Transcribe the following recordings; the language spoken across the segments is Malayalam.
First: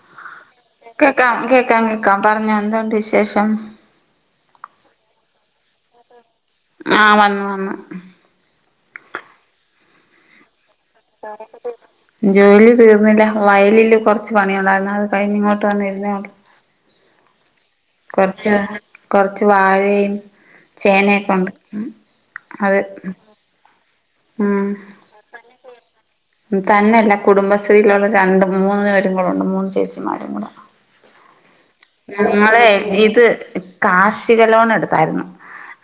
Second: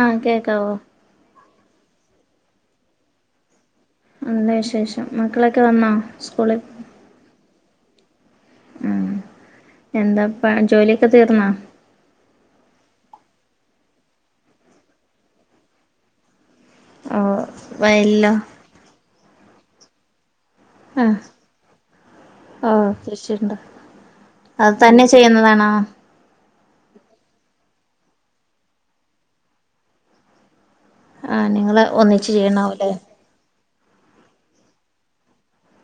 ആഹ് കേക്കാവോ കേക്കാം കേക്കാം കേക്കാം പറഞ്ഞ എന്തണ്ട് വിശേഷം നല്ല വിശേഷം മക്കളൊക്കെ വന്നോ സ്കൂളിൽ ആഹ് വന്നു വന്നു ഉ എന്താപ്പ ജോലി [inaudible] ജോലി തീർന്നില്ല വയലില് കുറച്ച് പണി ഉണ്ടായിരുന്നു അത് കഴിഞ്ഞഞ് ഇങ്ങോട്ട് വന്നിരുന്നേ ഉള്ളൂ ആ കൊറച്ച് കൊറച്ച് വാഴയും ആഹ് ചേനയൊക്കെ ഉണ്ട് ഉ അത് ഓഹ് കൃഷിയുണ്ട് ഉം അത് തന്നെ ചെയ്യുന്നതാണോ തന്നെയല്ല കുടുംബശ്രീയിലുള്ള രണ്ട് മൂന്ന് പേരും കൂടെ ഉണ്ട് മൂന്ന് ചേച്ചിമാരും കൂടെ ആ നിങ്ങള് ഒന്നിച്ച് ഞങ്ങള് ചെയ്യണാവൂല്ലേ ഇത് കാർഷിക ലോൺ എടുത്തായിരുന്നു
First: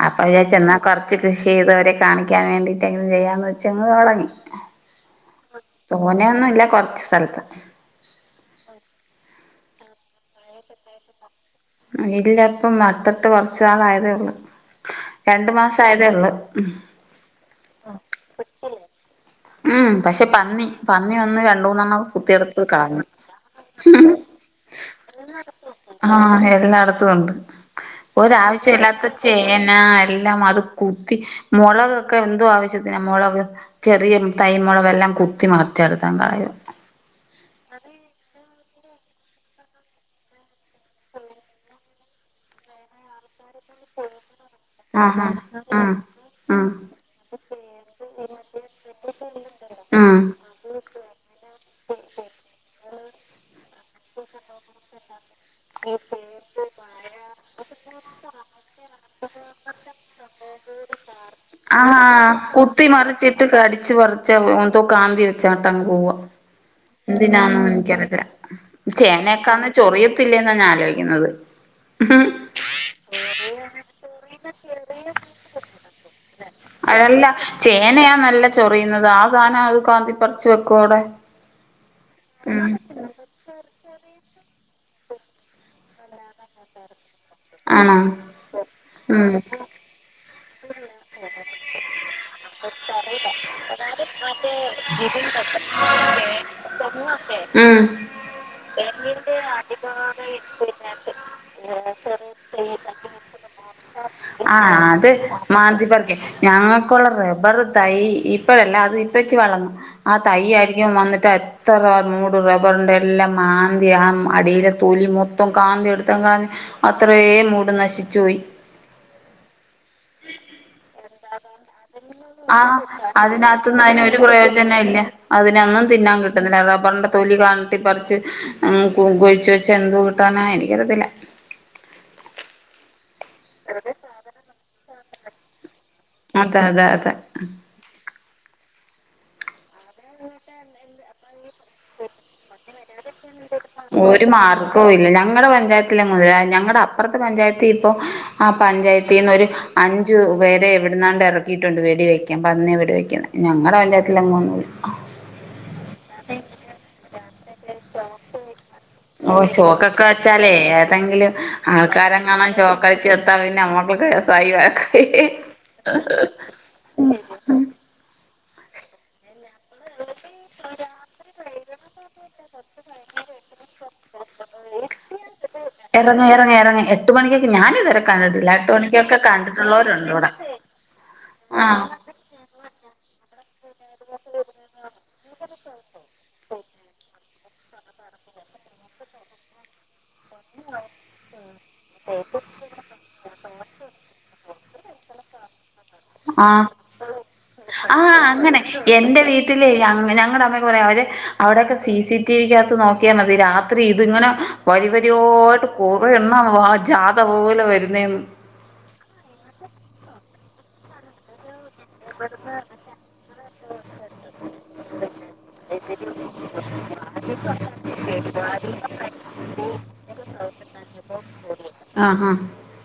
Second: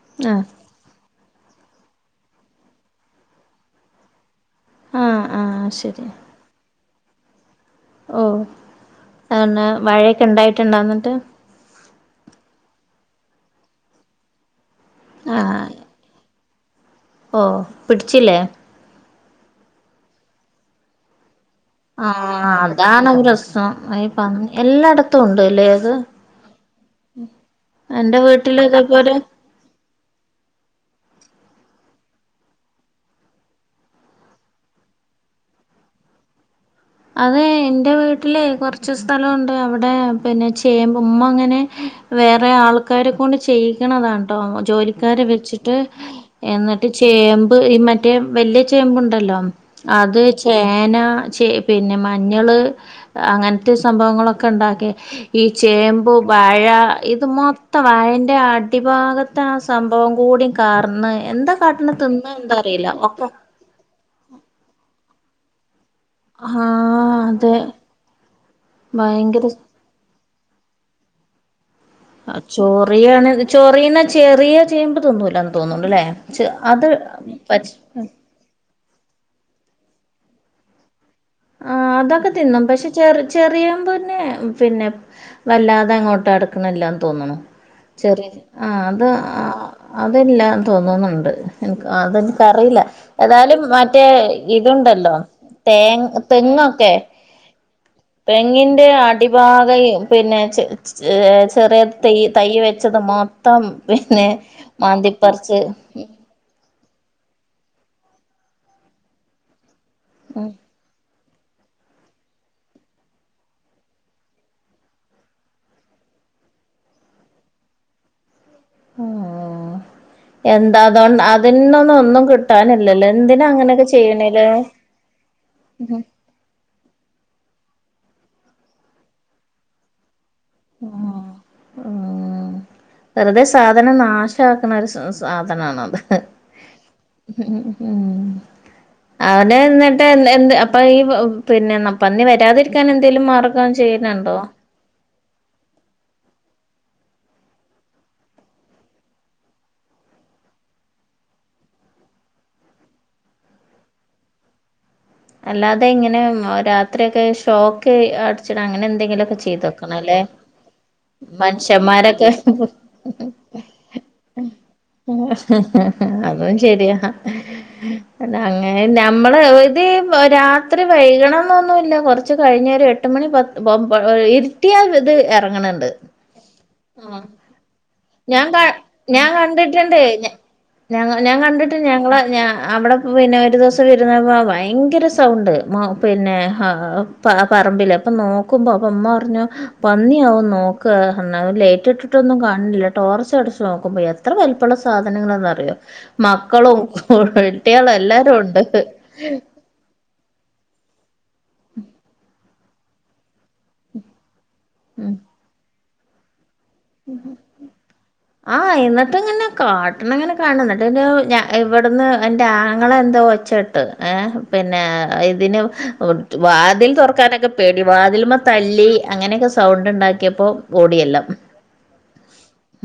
അപ്പൊ ആഹ് വിചാെന്നാ കൊറ പച്ച് കൃഷി ചെയ്തവരെ കാണിക്കാൻ വേണ്ടിട്ടെങ്കിലും ചെയ്യാന്ന് വെച്ചങ്ങ് തുടങ്ങി ആഹ് ആഹ് ശരി തോനെൊന്നും ഇല്ല കൊറച്ച് സ്ഥലത്ത് ഓ അ മഴയൊക്കെ ഉണ്ടായിട്ടണ്ടന്നിട്ട് ഇല്ല ഇപ്പം നട്ടത് കുറച്ചുനാൾ ആയതേയുള്ളൂ രണ്ടു മാസം ആയതേ ഉള്ള ഓ പിടിച്ചില്ലേ ഉം പക്ഷെ പന്നി പന്നി വന്ന് രണ്ടുമൂന്നെണ്ണം ആഹ് കുത്തിയെടുത്ത് കളഞ്ഞു അതാണ് പ്രശ്നം ഈ പന്നി എല്ലായിടത്തും ഉണ്ട്ല്ലേ അത് ആഹ് എല്ലാടത്തും ഉണ്ട് എന്റെ ഒരു വീട്ടില് ആവശ്യല്ലാത്ത ഇതേപോലെ ചേ ചേന എല്ലാമത് കുത്തി മുളകൊക്കെ എന്തോ ആവശ്യത്തിന മൊളക് ചെറിയ തൈ മുളകെല്ലാം കുത്തി മുറിച്ചെടുത്തങ്ങ് കളയും അതെയ് എന്റെ വീട്ടിലെയ് കൊർ ച്ച് സ്ഥലോണ്ട് അവിടെ പിന്നെ ചേമ്പ് മ്മ അങ്ങനെ വേറെ ആൾ ആൾക്കാരെ കൊണ്ട് ചെയ്യിക്ക്ണതാണുട്ടോ ജോലിക്കാരെ ആഹാ വെച്ചിട്ട് ആഹ് ഉം എന്നിട്ട് ചേമ്പ് ഈ മറ്റേ വലിയ ചേമ്പ് ഇണ്ടല്ലോ ഉം അത് ചേന ചേ പിന്നെ മഞ്ഞള് അങ്ങനത്തെ സംഭവങ്ങളൊക്കെ ഇണ്ടാക്കി ഈ ചേമ്പും വാഴ ഇത് മൊത്തം വാഴൻ്റെ അടിഭാഗത്ത് ആ സംഭവം കൂടിം കാർന്ന് എന്താ കാട്ടണ തിന്ന ആഹ് എന്താ കുത്തി അറിയില്ല ഒക്കെ മറിച്ചിട്ട് കടിച്ച് പറിച്ച് എന്തോ കാന്തി വെച്ചാട്ടങ് പോവാ ആഹ് അതെ എന്തിനാന്നൊന്നും എനിക്കറിയത്തില്ല ഭയങ്കര ചേനയൊക്കാന്ന് ചൊറിയത്തില്ലേന്ന ഞാൻ ആലോചിക്കുന്നത് ഉം അഹ് ചൊറിയാണ് ചോറീണ ചെറിയ ചേമ്പ് തിന്നൂലാന്ന് തോന്നുണ്ട്ലെ അഴല്ല ചേനയാ നല്ല ചൊറിയുന്നത് ആ സാധനം അത് കാന്തിപ്പറച്ചു വെക്കും അവിടെ ആഹ് അതൊക്കെ തിന്നും ഉം പക്ഷെ ചെറ ചെറിയേമ്പിന് പിന്നെ വല്ലാതെ അങ്ങോട്ട് അടുക്കണ് ഇല്ലാന്ന് തോന്നണു ആണോ ചെറി ആ അത് ഉം അതല്ലന്ന് തോന്നുന്നുണ്ട്. എന്ക്ക് അതെനിക്കറിയില്ല ഏതായാലും മറ്റേ ഇതുണ്ടല്ലോ തേ തെങ്ങോക്കെ ഉം തെങ്ങിന്റെ അടിഭാഗ പിന്നെ ചെ -ചെറ ചെറി തൈ തൈ വെച്ചത് മൊത്തം പിന്നെ ആഹ് അത് മാന്തിപ്പറിച്ച് മാന്തി പറിക്കും ഞങ്ങൾക്കുള്ള റബ്ബർ തൈ ഇപ്പഴല്ല അത് ഇപ്പ വെച്ച് വളർന്നു ആ തൈ ആയി യ്യും വന്നിട്ട് [unintelligible] ത്ര മൂട് റബ്ബറിന്റെ എല്ലാം മാന്തി ആ അടിയിലെ തൊലി മൊത്തം കാന്തി എടുത്തങ്ങ് കളഞ്ഞു അത്രയേം മൂട് നശിച്ചുപോയി. ഊം എന്താ അതൊണ്ട് അതിനൊന്നും ഒന്നും ആഹ് കിട്ടാനില്ലല്ലോ എന്തിനാ അതിനകത്തുന്ന് അങ്ങനൊക്കെ അതിന് ഒരു ചെയ്യണെലേ പ്രയോജനം ഇല്ല അതിനൊന്നും തിന്നാൻ കി ട്ടണില്ല റബ്ബറിന്റെ തൊലി കാണട്ടിപ്പറിച്ച് കുഴിച്ച് വെച്ച് എന്ത് കിട്ടാന എനി ഉം ഉം വെറുതെ സാധനം നാശാക്കണ ഒരു സ -സ് സാധനാണത്. അതെ അതെ അതെ മ് അവിടെ എന്നിട്ട് എന്ത് എന്ത് അപ്പൊ ഈ പിന്നെ ന്ന പന്നി മഴ വരാതിരിക്കാൻ എന്തേലും മാർഗം ചെയ്യുന്നുണ്ടോ? ഓഹ് ഇല്ല ഞങ്ങടെ പഞ്ചായത്തിലെങ്ങൂല്ല ഞങ്ങടെ അപ്പറത്തെ പഞ്ചായത്തി ഇപ്പൊ ആ പഞ്ചായത്തിൽന്നൊര് അഞ്ച് പേരെ ഇവിടുന്നാണ്ട് എറക്കിയിട്ടുണ്ട് വെടി വയ്ക്കാൻ പന്നിയെ വെടിവെക്കാൻ ഞങ്ങടെ പഞ്ചായത്ത് അങ്ങൊന്നില്ല. അല്ലാതെ ഇങ്ങനെ രാത്രിയക്കെ ശ് ഷോക്ക് അടിച്ചിടങ്ങനെ ഓ എന്തെങ്കിലൊക്കെ ചെയ്ത് ചോക്കൊക്കെ വെക്കണല്ലെ വെച്ചാലേ ഏതെങ്കിലും മനുഷ്യന്മാരൊക്കെ ആൾക്കാരെങ്ങാനും ചോക്കടിച്ച് ചത്താ പിന്നെ നമ്മക്കൊക്കെ കേസായി വഴക്കായി അതും ശരിയാ അല്ലാ അങ്ങനല്ല നമ്മള് ഇത് രാത്രി വൈകണം എന്നൊന്നുല്ല കൊറച്ച് കഴിഞ്ഞ ഒരു എട്ട് മണി പത്ത് പ പ ഇരു കിട്ടിയ ഇത് ഇറങ്ങണണ്ട് ഇറങ്ങ് ഇറങ്ങ് ഇറങ്ങ് എട്ട് മണിക്കൊക്കെ ഞാനിതുവരെ ഞാൻ കണ്ടിട്ടില്ല കാ എട്ട് മണിക്കൊക്കെ ഞാൻ കണ്ടിട്ടുണ്ട് കണ്ടിട്ടുള്ളവരുണ്ട് ഇവിടെ ഞാ ഞാൻ കണ്ടിട്ട് ആഹ് ഞങ്ങള ഞ അവിടെ പിന്നെ ഒരു ദിവസം ഇരുന്നപ്പം ഭയ ഭയങ്കര സൗണ്ട് പിന്നെ പറമ്പില് അപ്പൊ നോക്കുമ്പോ അപ്പൊമ്മ പറഞ്ഞു പന്നിയാവും നോക്ക്‌ അർഞ് ലേറ്റ് ഇട്ടിട്ടൊന്നും കാൺണില്ല ടോർച്ച് അടിച്ച് നോക്കുമ്പോ എത്ര വലുപ്പള്ള സാധനങ്ങൾന്ന്റിയോ. ആഹ് മക്കളുംകുട്ട്യാളും എല്ലാരും ണ്ട്. ഇല്ല ഞങ്ങടെ അമ്മക്ക് പറയും അവര് അവിടെക്കെ സി സി ടി വിക്കകത്ത് നോ ക്കിയ മതി രാത്രി ഇതിങ്ങനെ വരി വരിയോട്ട് കുറേ എണ്ണം വാ ജാത പോലെ വെരുന്നെന്ന് ആഹ് എന്നിട്ട് ഇങ്ങനെ കാട്ട്ണെ ഇങ്ങനെ കാൺണം ഇന്നെട്ട് പിന്നൊ ഞാ ഇവെട്ന്ന് ഇന്റെ ആ ങ്ങള എന്താ ഒച്ച ഇട്ട് ഏഹ് പിന്നെ ഇതിനു ഒട്തു വാതിൽ തൊർക്കാനൊക്കെ പേടി വാതിൽമ്മെ തല്ലി അങ്ങനെ ഒക്കെ സൗണ്ട് ഇണ്ടാക്കിയപ്പോ ഓടി എല്ലാം ആഹ്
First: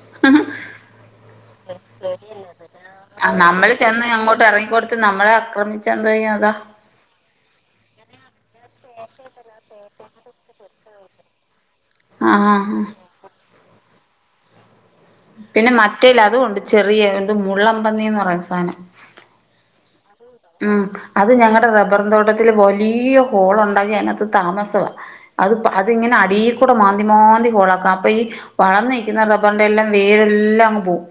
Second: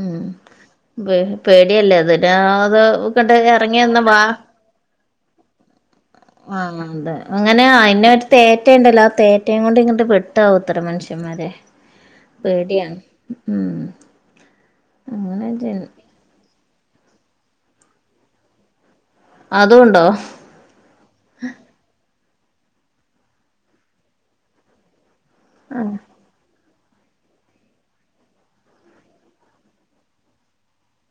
ഉം പേ പേടി അല്ലെ അതിന് ആത് ആഹ് നമ്മെൾ ചെന്ന് അങ്ങോട്ട് എറങ്ങി കൊട്ത്ത് നമ്മളെ ആക്രമിച്ചാ എന്താ ചെയ്യാ അതാ ആഹ് അതെ അങ്ങനെ അയിന് ഒര് തേറ്റ ഇണ്ടല്ലോ ആ തേറ്റെയും കൊണ്ട് ഇങ്ങെട്ട് വെട്ടാവുത്രെ മനുഷ്യന്മാരെ. ആഹ് പേടിയാണ് ഉം അങ്ങനെ പിന്നെ മറ്റെയ് ഇല്ലെ അതും ഉണ്ട് ചെറിയ എന്ത് മുള്ളം പന്നിന്ന് പറയുന്ന സാനം അതും ഇണ്ടോ? ഉം അത് ഞങ്ങടെ റബ്ബറും തോട്ടത്തില് വലിയ ഹോൾ ഒണ്ടാക്കി അതിന് അകത്ത് താമസവാ അത് പ്പ അത് ഇങ്ങനെ അടീൽ കൂടെ മാന്തി മാന്തി ഹോൾ ആക്കാ അപ്പ ഈ വളർന്ന് നിക്കിന്ന റബ്ബറിന്റെ എല്ലാം വേരെല്ലാം അങ്ങ് പോവും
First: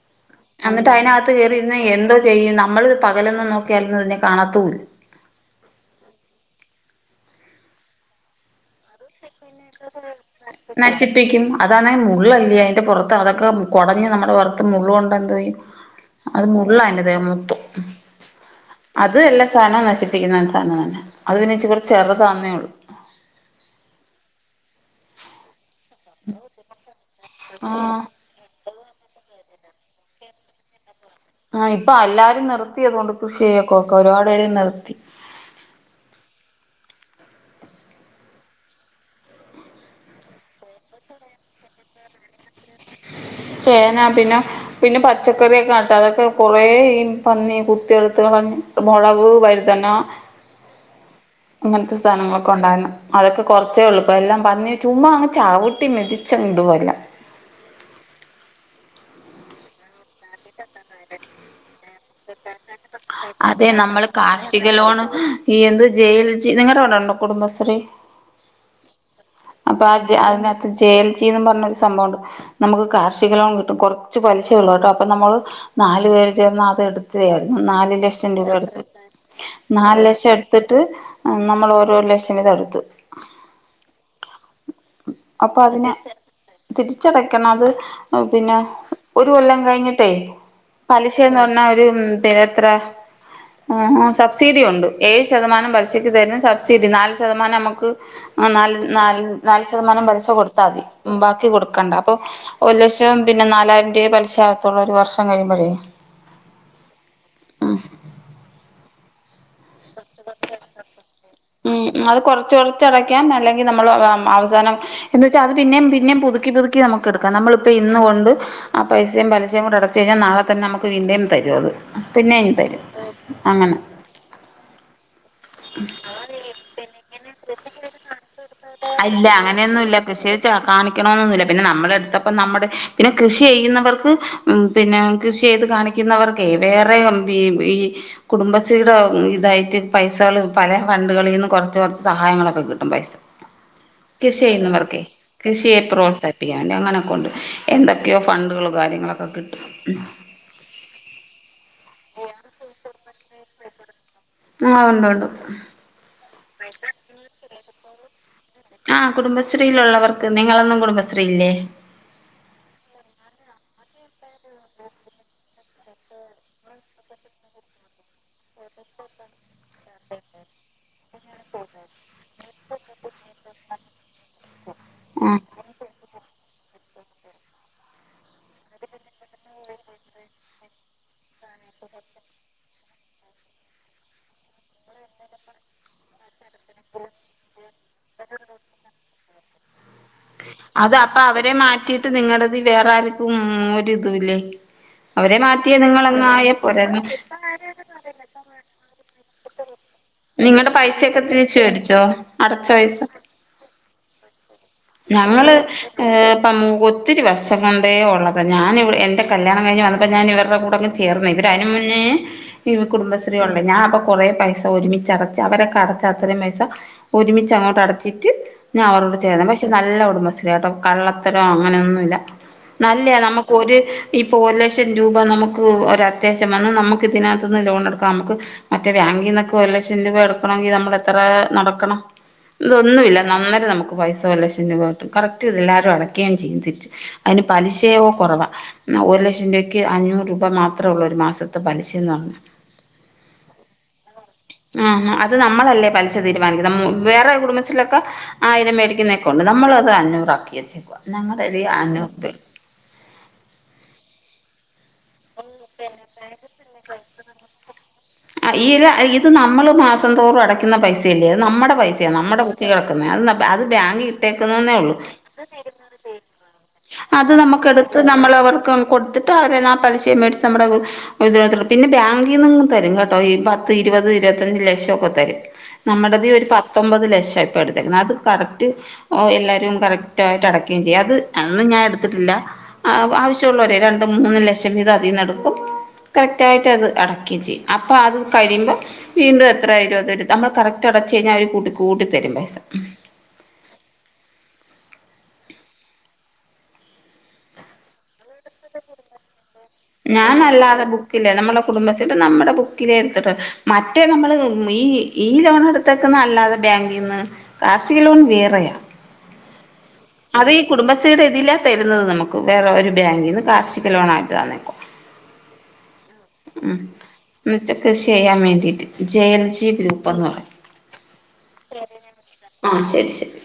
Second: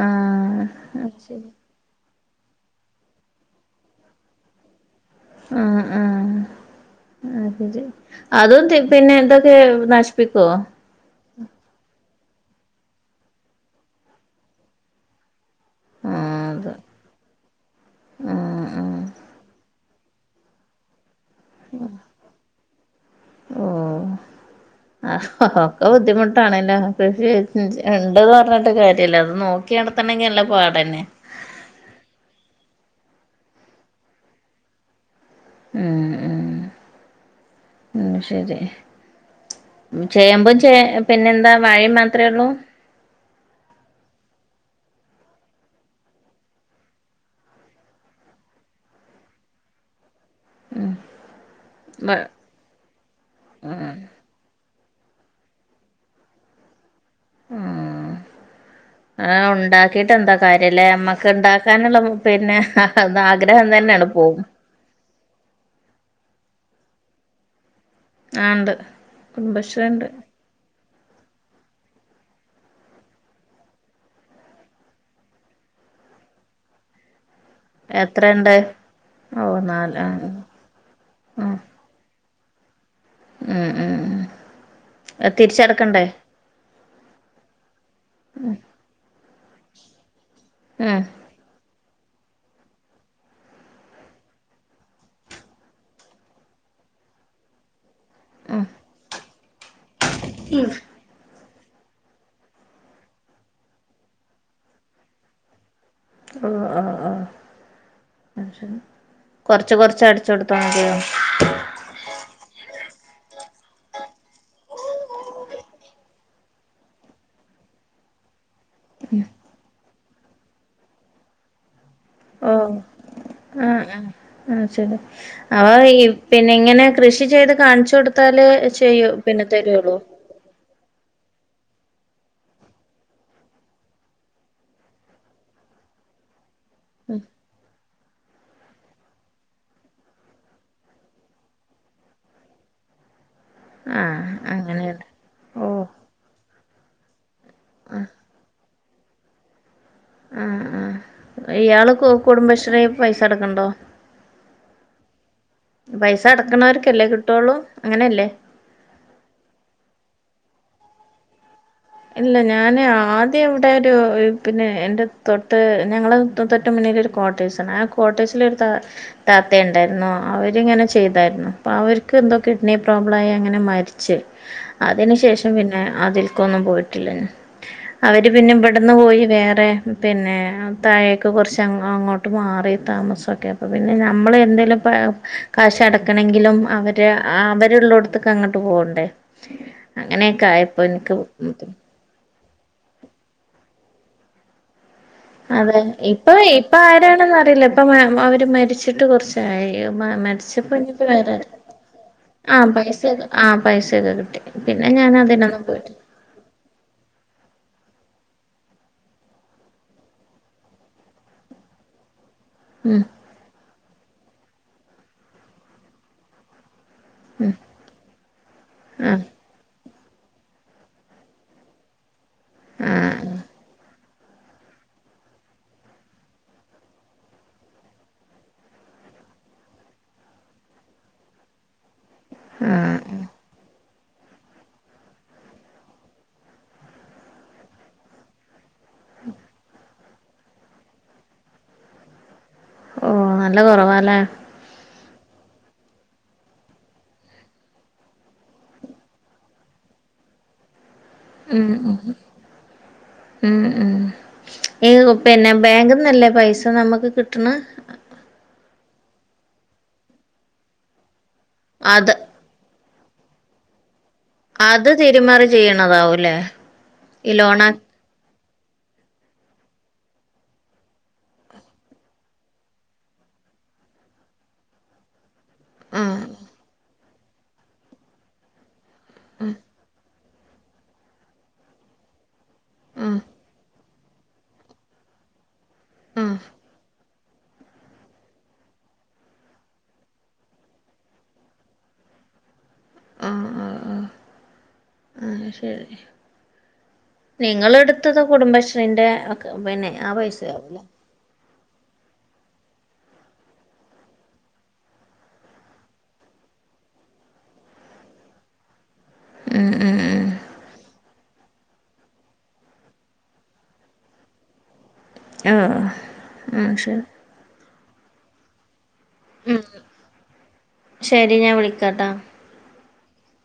ആഹ് അന്നിട്ട് അയിന് അത് അകത്ത് ശരി. കേറി ഇര്ന്നാ എന്തോ ചെയ്യും നമ്മൾ പകലൊന്നും നോക്കിയാൽ ഒന്നും ഇതിനെ കാണത്തു ഇല്ലാ ഉം ഉം അഹ് ശരി അതും തി പിന്നെ ഇതൊക്കെ നശ്പ്പിക്കോ? നശിപ്പിക്കും അതാണെ മുള്ള് അല്ലെ അയിൻ്റെ പൊർത്ത് അതൊക്കെ കൊടഞ്ഞ് നമ്മുടെ പൊർത്ത് മുള്ള് കൊണ്ടാ എന്തോ ചെയ്യും? അത് മുള്ളാ അയിന്റെ ദേഹം മൊത്തം ആഹ് ആഹ് അത് എല്ലാ സാനവും നശി പ്പിക്കുന്ന സാനം തന്നെ അത് പിന്നെ ഇച്ചിരി കൂടെ ചെറ്താണെന്നെ ഒള്ളു ഓഹ് ആഹ് ഒക്കെ ബുദ്ധിമുട്ടാണല്ലോ കൃഷി [unintelligible] ആഹ് ഇണ്ട്ന്ന് പർൺട്ട് കാര്യ ര്യ ഇല്ല അത് നോക്കി നട്ത്തണെങ്കി നല്ല പാടെന്നെ ആഹ് ഇപ്പ അല്ലാരും നിർത്തി അതോണ്ട് കൃഷി ചെയ്യക്കോക്കെ ഒരുപാട് പേര് നിർത്തി ഉം ഉം ഉം ശരി ചേമ്പും ചേ പിന്നെ എന്താ വാഴിം മാത്രേ ഒള്ളു ചേന പിന്നെ പിന്നെ പച്ചക്കറിയൊക്കെ നട്ട് അതൊക്കെ കുറെ ഈ പന്നി കുത്തിയെട്ത്ത് കളഞ്ഞു പ മൊളക് വഴ്തന അങ്ങൻത്തെ വ സാനങ്ങളൊക്കെ ഒണ്ടായിരുന്നു അതൊക്കെ കൊറച്ചെ ആഹ് ഒള്ളു ഇപ്പ എല്ലാം പന്നി ചുമ്മാ അങ്ങ് ചവിട്ടി മെതിച്ച് അങ്ങ് ഇടുവാ എല്ലാം ഉം ആഹ് ഉണ്ടാ ക്കിട്ട് എന്താ കാര്യംലെ നമ്മെക്ക് ഇണ്ടാക്കാന് ഇള്ള പിന്നെ അത് ആഗ്രഹം തന്നെ ആണ്ട് പോകും തെ ലോണും ഈ എന്ത് ചെയ്യുന്ന് വെച്ച് കഴിഞ്ഞാ നിങ്ങളെ ഇവടെ ഇണ്ടോ കുടുംബശ്രീ ആ ണ്ട് അപ്പ കുടുംബശ്രീ ആ ഉണ്ട് ജെ അതിന് അക ത്ത് ചെൾജിന്നും പർണൊരു സംഭവം ഉണ്ട് നമ്മുക്ക് കാർഷിക ലോൺ കിട്ടും കൊർച്ച് പലിശെ ഒള്ളു കെട്ടോ അപ്പ നമ്മെൾ നാല് പേര് ചേർന്ന് അത് എട് ത്ത് [unintelligible] നാല് ലക്ഷം രൂപ എത്രണ്ട് എട്ത്ത് ഓ നാല് ആ ലക്ഷം എട്ത്ത്ട്ട് ആ നമ്മെൾ ഓരോ ഒര് ലക്ഷം വീതം എട്ത്തു ഉം ഉം അത് തിരിച്ച് അടക്കെണ്ടെ തിരിച്ച് അടക്കെണം അത് പിന്നെ ഒരു കൊല്ലം കഴിഞ്ഞ് ട്ടെ ഉം പലിശ എന്ന് പർണാ ഒര് പിന്നെ എത്രെ? ഊഹു സബ്സിഡി ഉണ്ട് ഏഴ് ശതമാനം പലിശെക്ക് തെര്ണ സബ്സിഡി നാല് ശതമാനം അമ്മെക്ക് ആഹ് നാല് നാല് നാല് ശതമാനം പലിശ കൊട്ത്താതി ബാക്കി കൊട്ക്കെണ്ട അപ്പം ഒര് ലക്ഷം പിന്നെ നാലായിരം രുവ പലിശ ആകത്തൊള്ളു ഒര് വർഷം കഴിയുമ്പളെ ആഹ് ആഹ് ആഹ് [inaudible] കൊർച്ച് കൊർച്ച് അട്ച്ച് കൊട്ത്താ മതിയാവും ഉം അഹ് കൊർച്ച് കൊർച്ച് അടക്കാം അല്ലെങ്കി നമ്മെൾ വാം അവസാനം എന്ന് വെച്ചാ അത് പിന്നെം പിന്നെം പുതുക്കി പുതുക്കി നമ്മെക്ക് എട്ക്കാം നമ്മെൾ ഇപ്പം ഇന്ന് കൊണ്ട് ആ പൈസയും പലിശയും കൂടെ അടച്ച് കഴിഞാൽ നാളെ തന്നെ നമക്ക് വീണ്ടും തരും അത് പിന്നെയും ഓ തരും അങ്ങനെ ആ ശരി അത് ഈ പിന്നെ ഇങ്ങനെ കൃഷി ചെയ്ത് കാണിച്ചു കൊടുത്താല് ചെയ്യൂ പിന്നെ തരുള്ളൂ കാണിക്കണന്നൊന്നുമില്ല പിന്നെ നമ്മള് എടുത്തപ്പ നമ്മുടെ പിന്നെ കൃഷി ചെയ്യുന്നവർക്ക് ഉം പിന്നെ കൃഷി ചെയ്ത് കാണിക്കുന്നവർ ക്കെ വേറെ ഉം ഈ ഈ കുടുംബശ്രീടെ ഇതായിട്ട് പൈസ പൈസകൾ പല ഫണ്ടുകളിൽ നിന്ന് കുറച്ച് കുറച്ച് സഹായങ്ങളൊക്കെ കിട്ടും പൈസ ആ കൃഷി ചെയ്യുന്നവർക്കെ അങ്ങനെയാണ് ഓ കൃഷിയെ പ്രോത്സാഹിപ്പിക്കാൻ വേണ്ടി അങ്ങനെയൊക്കെ ഉണ്ട് എന്തൊക്കെയോ ഫണ്ടുകളും കാര്യങ്ങളൊക്കെ കിട്ടും ആഹ് ആഹ് ഇയാള് കു കുടുംബശ്രീ പൈസ അടക്ക്ണ്ടോ ആ ഉണ്ട് ഉണ്ട് പൈസ അടക്കണവർക്കല്ലേ കിട്ടുള്ളൂ അങ്ങനെയല്ലേ ആ കുടുംബശ്രീയിലുള്ളവർക്ക് നിങ്ങളൊന്നും കുടുംബശ്രീലില്ലേ ഇല്ല ഞാന് ആദ്യം ഇവിടെ ഒരു ഒരു പിന്നെ എന്റെ തൊട്ട് ഞങ്ങള് തൊട്ട മുന്നിലൊരു കോട്ടേഴ്‌സാണ് ആ കോട്ടഴ്‌സിലൊരു താ താത്ത ഇണ്ടായിരുന്നു അവരിങ്ങനെ ചെയ്തായിരുന്നു അപ്പൊ അവർക്ക് എന്തോ കിഡ്നി പ്രോബ്ലം ആയി അങ്ങനെ മരിച്ച് അതിന് ആ ശേഷം പിന്നെ അതിൽക്കൊന്നും പോയിട്ടില്ല [unintelligible] അവർ പിന്നെ ഇവിടെന്ന് പോയി വേറെ പിന്നെ താഴെയൊക്കെ കുറച്ച് ഞങ്ങൾ അങ്ങോട്ട് മാറി താമസൊക്കെ അപ്പൊ പിന്നെ നമ്മൾ എന്തെങ്കിലും ഇപ്പോ കാശ് അടക്കണങ്കിലും അവർ അവർ ഉള്ളടത്ത് ത്തുക്ക് അങ്ങോട്ട് പോണ്ടേ അങ്ങനെയൊക്കെ ആയപ്പോ എനിക്ക് നിങ്ങടെ ഇതില് വേറെ ആർക്കും ഒരിതും ഇല്ലേ അതെ ഇപ്പൊ ഇപ്പൊ പോരായിരുന്നോ ആരാണെന്ന് അറിയില്ല ഇപ്പ അവർ മരിച്ചിട്ട് കുറച്ചായി നിങ്ങടെ മരിച്ചപ്പോ ഇനി ഇപ്പ പൈസയൊക്കെ വേറെ തിരിച്ച് മേടിച്ചോ അടച്ച ആരാ പൈസ പൈസയൊക്കെ ആ പൈസയൊക്കെ കിട്ടി പിന്നെ ഞാൻ ഞങ്ങള് അതിനൊന്നും പോയിട്ടില്ല ഇപ്പം ഒത്തിരി വർശം കൊണ്ടേ ഉള്ളത് ഞാൻ ഇവിടെ എൻ്റെ കല്യാണം കഴിഞ്ഞ് വന്നപ്പോൾ ഞാൻ ഇവരുടെ കൂടെ ഒക്കെ ചേർന്നു ഇവർ അതിനു മുന്നേ ഈ ഉം കുടുംബശ്രീ ഉള്ളേ ഞാൻ അപ്പൊ കൊറേ പൈസ ഒരുമിച്ചടച്ച് അവരൊക്കെ അടച്ച് അത്രയും പൈസ ഒരുമിച്ച് അത്അണ് അടച്ചിട്ട് ഞാൻ ആ അവരോട് ചേരാം പക്ഷെ നല്ല കുടുംബശ്രീ കേട്ടോ കള്ളത്തരോ അങ്ങനെയൊന്നുമല്ല ആ നല്ല നമുക്ക് ഒരു ഇപ്പോൾ ഒരു ലക്ഷം രൂപ നമുക്ക് ഒരു അത്യാവശ്യം വന്നാനമുക്ക് ഇതിനകത്തുനിന്ന് ലോൺ എടുക്കാൻ നമുക്ക് മറ്റേ ബാങ്കിൽ നിന്നൊക്കെ ഒരു ലക്ഷം രൂപ എടുക്കണങ്കിൽ നമ്മൾ എത്ര നടക്കണം ആ ആ. ഇതൊന്നുമില്ല നന്നായിട്ട് നമുക്ക് പൈസ ഒരു ലക്ഷം രൂപ കിട്ടും കറക്റ്റ് ഇത് എല്ലാവരും അടയ്ക്കുകയും ചെയ്യും തിരിച്ചു അതിന് പലിശയയോ കുറവാ ന്ന ഒരു ലക്ഷം രൂപയ്ക്ക് അഞ്ഞൂറ് രൂപ മാത്രമൊള്ളൂ ഒരു മാസത്തെ പലിശ എന്ന് പറഞ്ഞാൽ ഓ നല്ല കുറവാല്ലേ ആ അത് നമ്മളല്ലേ പലിശ തീരുമാനിക്കുന്നത് ഉം വേറെ കുടുംബത്തിലൊക്കെ ആയിരം മേടിക്കുന്ന കൊണ്ട് നമ്മളത് അഞ്ഞൂറാക്കി വച്ചേക്കുക ഉം ഉം ഉം [inaudible] പിന്നെ ബാങ്കിന്നല്ലേ പൈസ നമുക്ക് കിട്ടണ ആ ഈത് ഇത് നമ്മൾ മാസം തോറും അടക്കുന്ന പൈസയല്ലേ അത് നമ്മുടെ പൈസയാ അത് നമ്മുടെ കിടക്കുന്നെ അത് അത് ബാങ്കിൽ ഇട്ടേക്കുന്നേ അത് ഒള്ളൂ തിരിമറി ഇത് തരുന്നത് ചെയ്യണതാവൂല്ലേ [inaudible] അത് ഈ നമ്മുക്ക് ലോണാ എടു ത് നമ്മൾ അവർക്ക് കൊടുത്തിട്ട് അവരെന്നാ പലിശയും മേടിച്ച് നമ്മുടെ കു ഒരു [unintelligible] പിന്നെ ബാങ്കിൽ നിന്ന് തരും കേട്ടോ ഈ പത്ത് ഇരുപത് ഇരുപത്തഞ്ച് ലക്ഷം ഒക്കെ തരും ആ നമ്മടേത് ഒരു പത്തൊമ്പത് ലക്ഷം ഇപ്പ എടുത്തേക്ക്‌ന്ന് അത് കറക്റ്റ് എല്ലാവരും കറക്റ്റ് ക്റ്റായിട്ട് അടക്കുകയും ചെയ്യും അത് അന്നും ഞാൻ എടുത്തിട്ടില്ല ആ ആവശ്യമുള്ളവരെ രണ്ട് മൂന്ന് ലക്ഷം [inaudible] ഇത് അതിന്ന് എടുക്കും ആ ആ കറക്റ്റായിട്ട് അത് അടക്കുകയും ചെയ്യും അപ്പോ അത് കഴിയുമ്പോൾ വീണ്ടും എത്രയായിട്ട് അവർ തരും നമ്മൾ കറക്റ്റ് അടച്ച കഴിഞ്ഞാൽ അവർ കൂട്ടി കൂട്ടിത്തരും പൈസ ആഹ് ആ ആ ആഹ് ശരി നിങ്ങൾ എടു- ത്തത് കുടുംബശ്രീന്റെ ഒക്കെ പിന്നെ ആ ഞാൻ പൈസയാവൂല്ലേ അല്ലാതെ ബു ക്കില്ലേ നമ്മുടെ കുടുംബശ്രീടെ നമ്മുടെ ബുക്കിലേ എടുത്തിട്ട് മറ്റേ നമ്മൾ ഈ ഈ ലോൺ എടുത്തേക്കുന്ന അല്ലാതെ ബാങ്കീന്ന് കാർഷിക ലോൺ വേറെയാ ഉം ഉം ഉം അത് ഈ കുടുംബശ്രീയുടെ ഇതിലാ തരുന്നത് നമുക്ക് വേറെ ഒരു ബാങ്കീന്ന് കാർഷിക ലോൺ ആയിട്ടാ ന്നെ ആഹ് മ് ആഹ് ശരി മീറ്റ കൃഷിയ്യാൻ വേണ്ടീട്ട്. ജയ ൽ ഉം ജി ഗ്രൂപ്പന്ന് പറിം ശരി ഞാൻ വിളിക്കാട്ടാ ആ ശെരി ശെരി.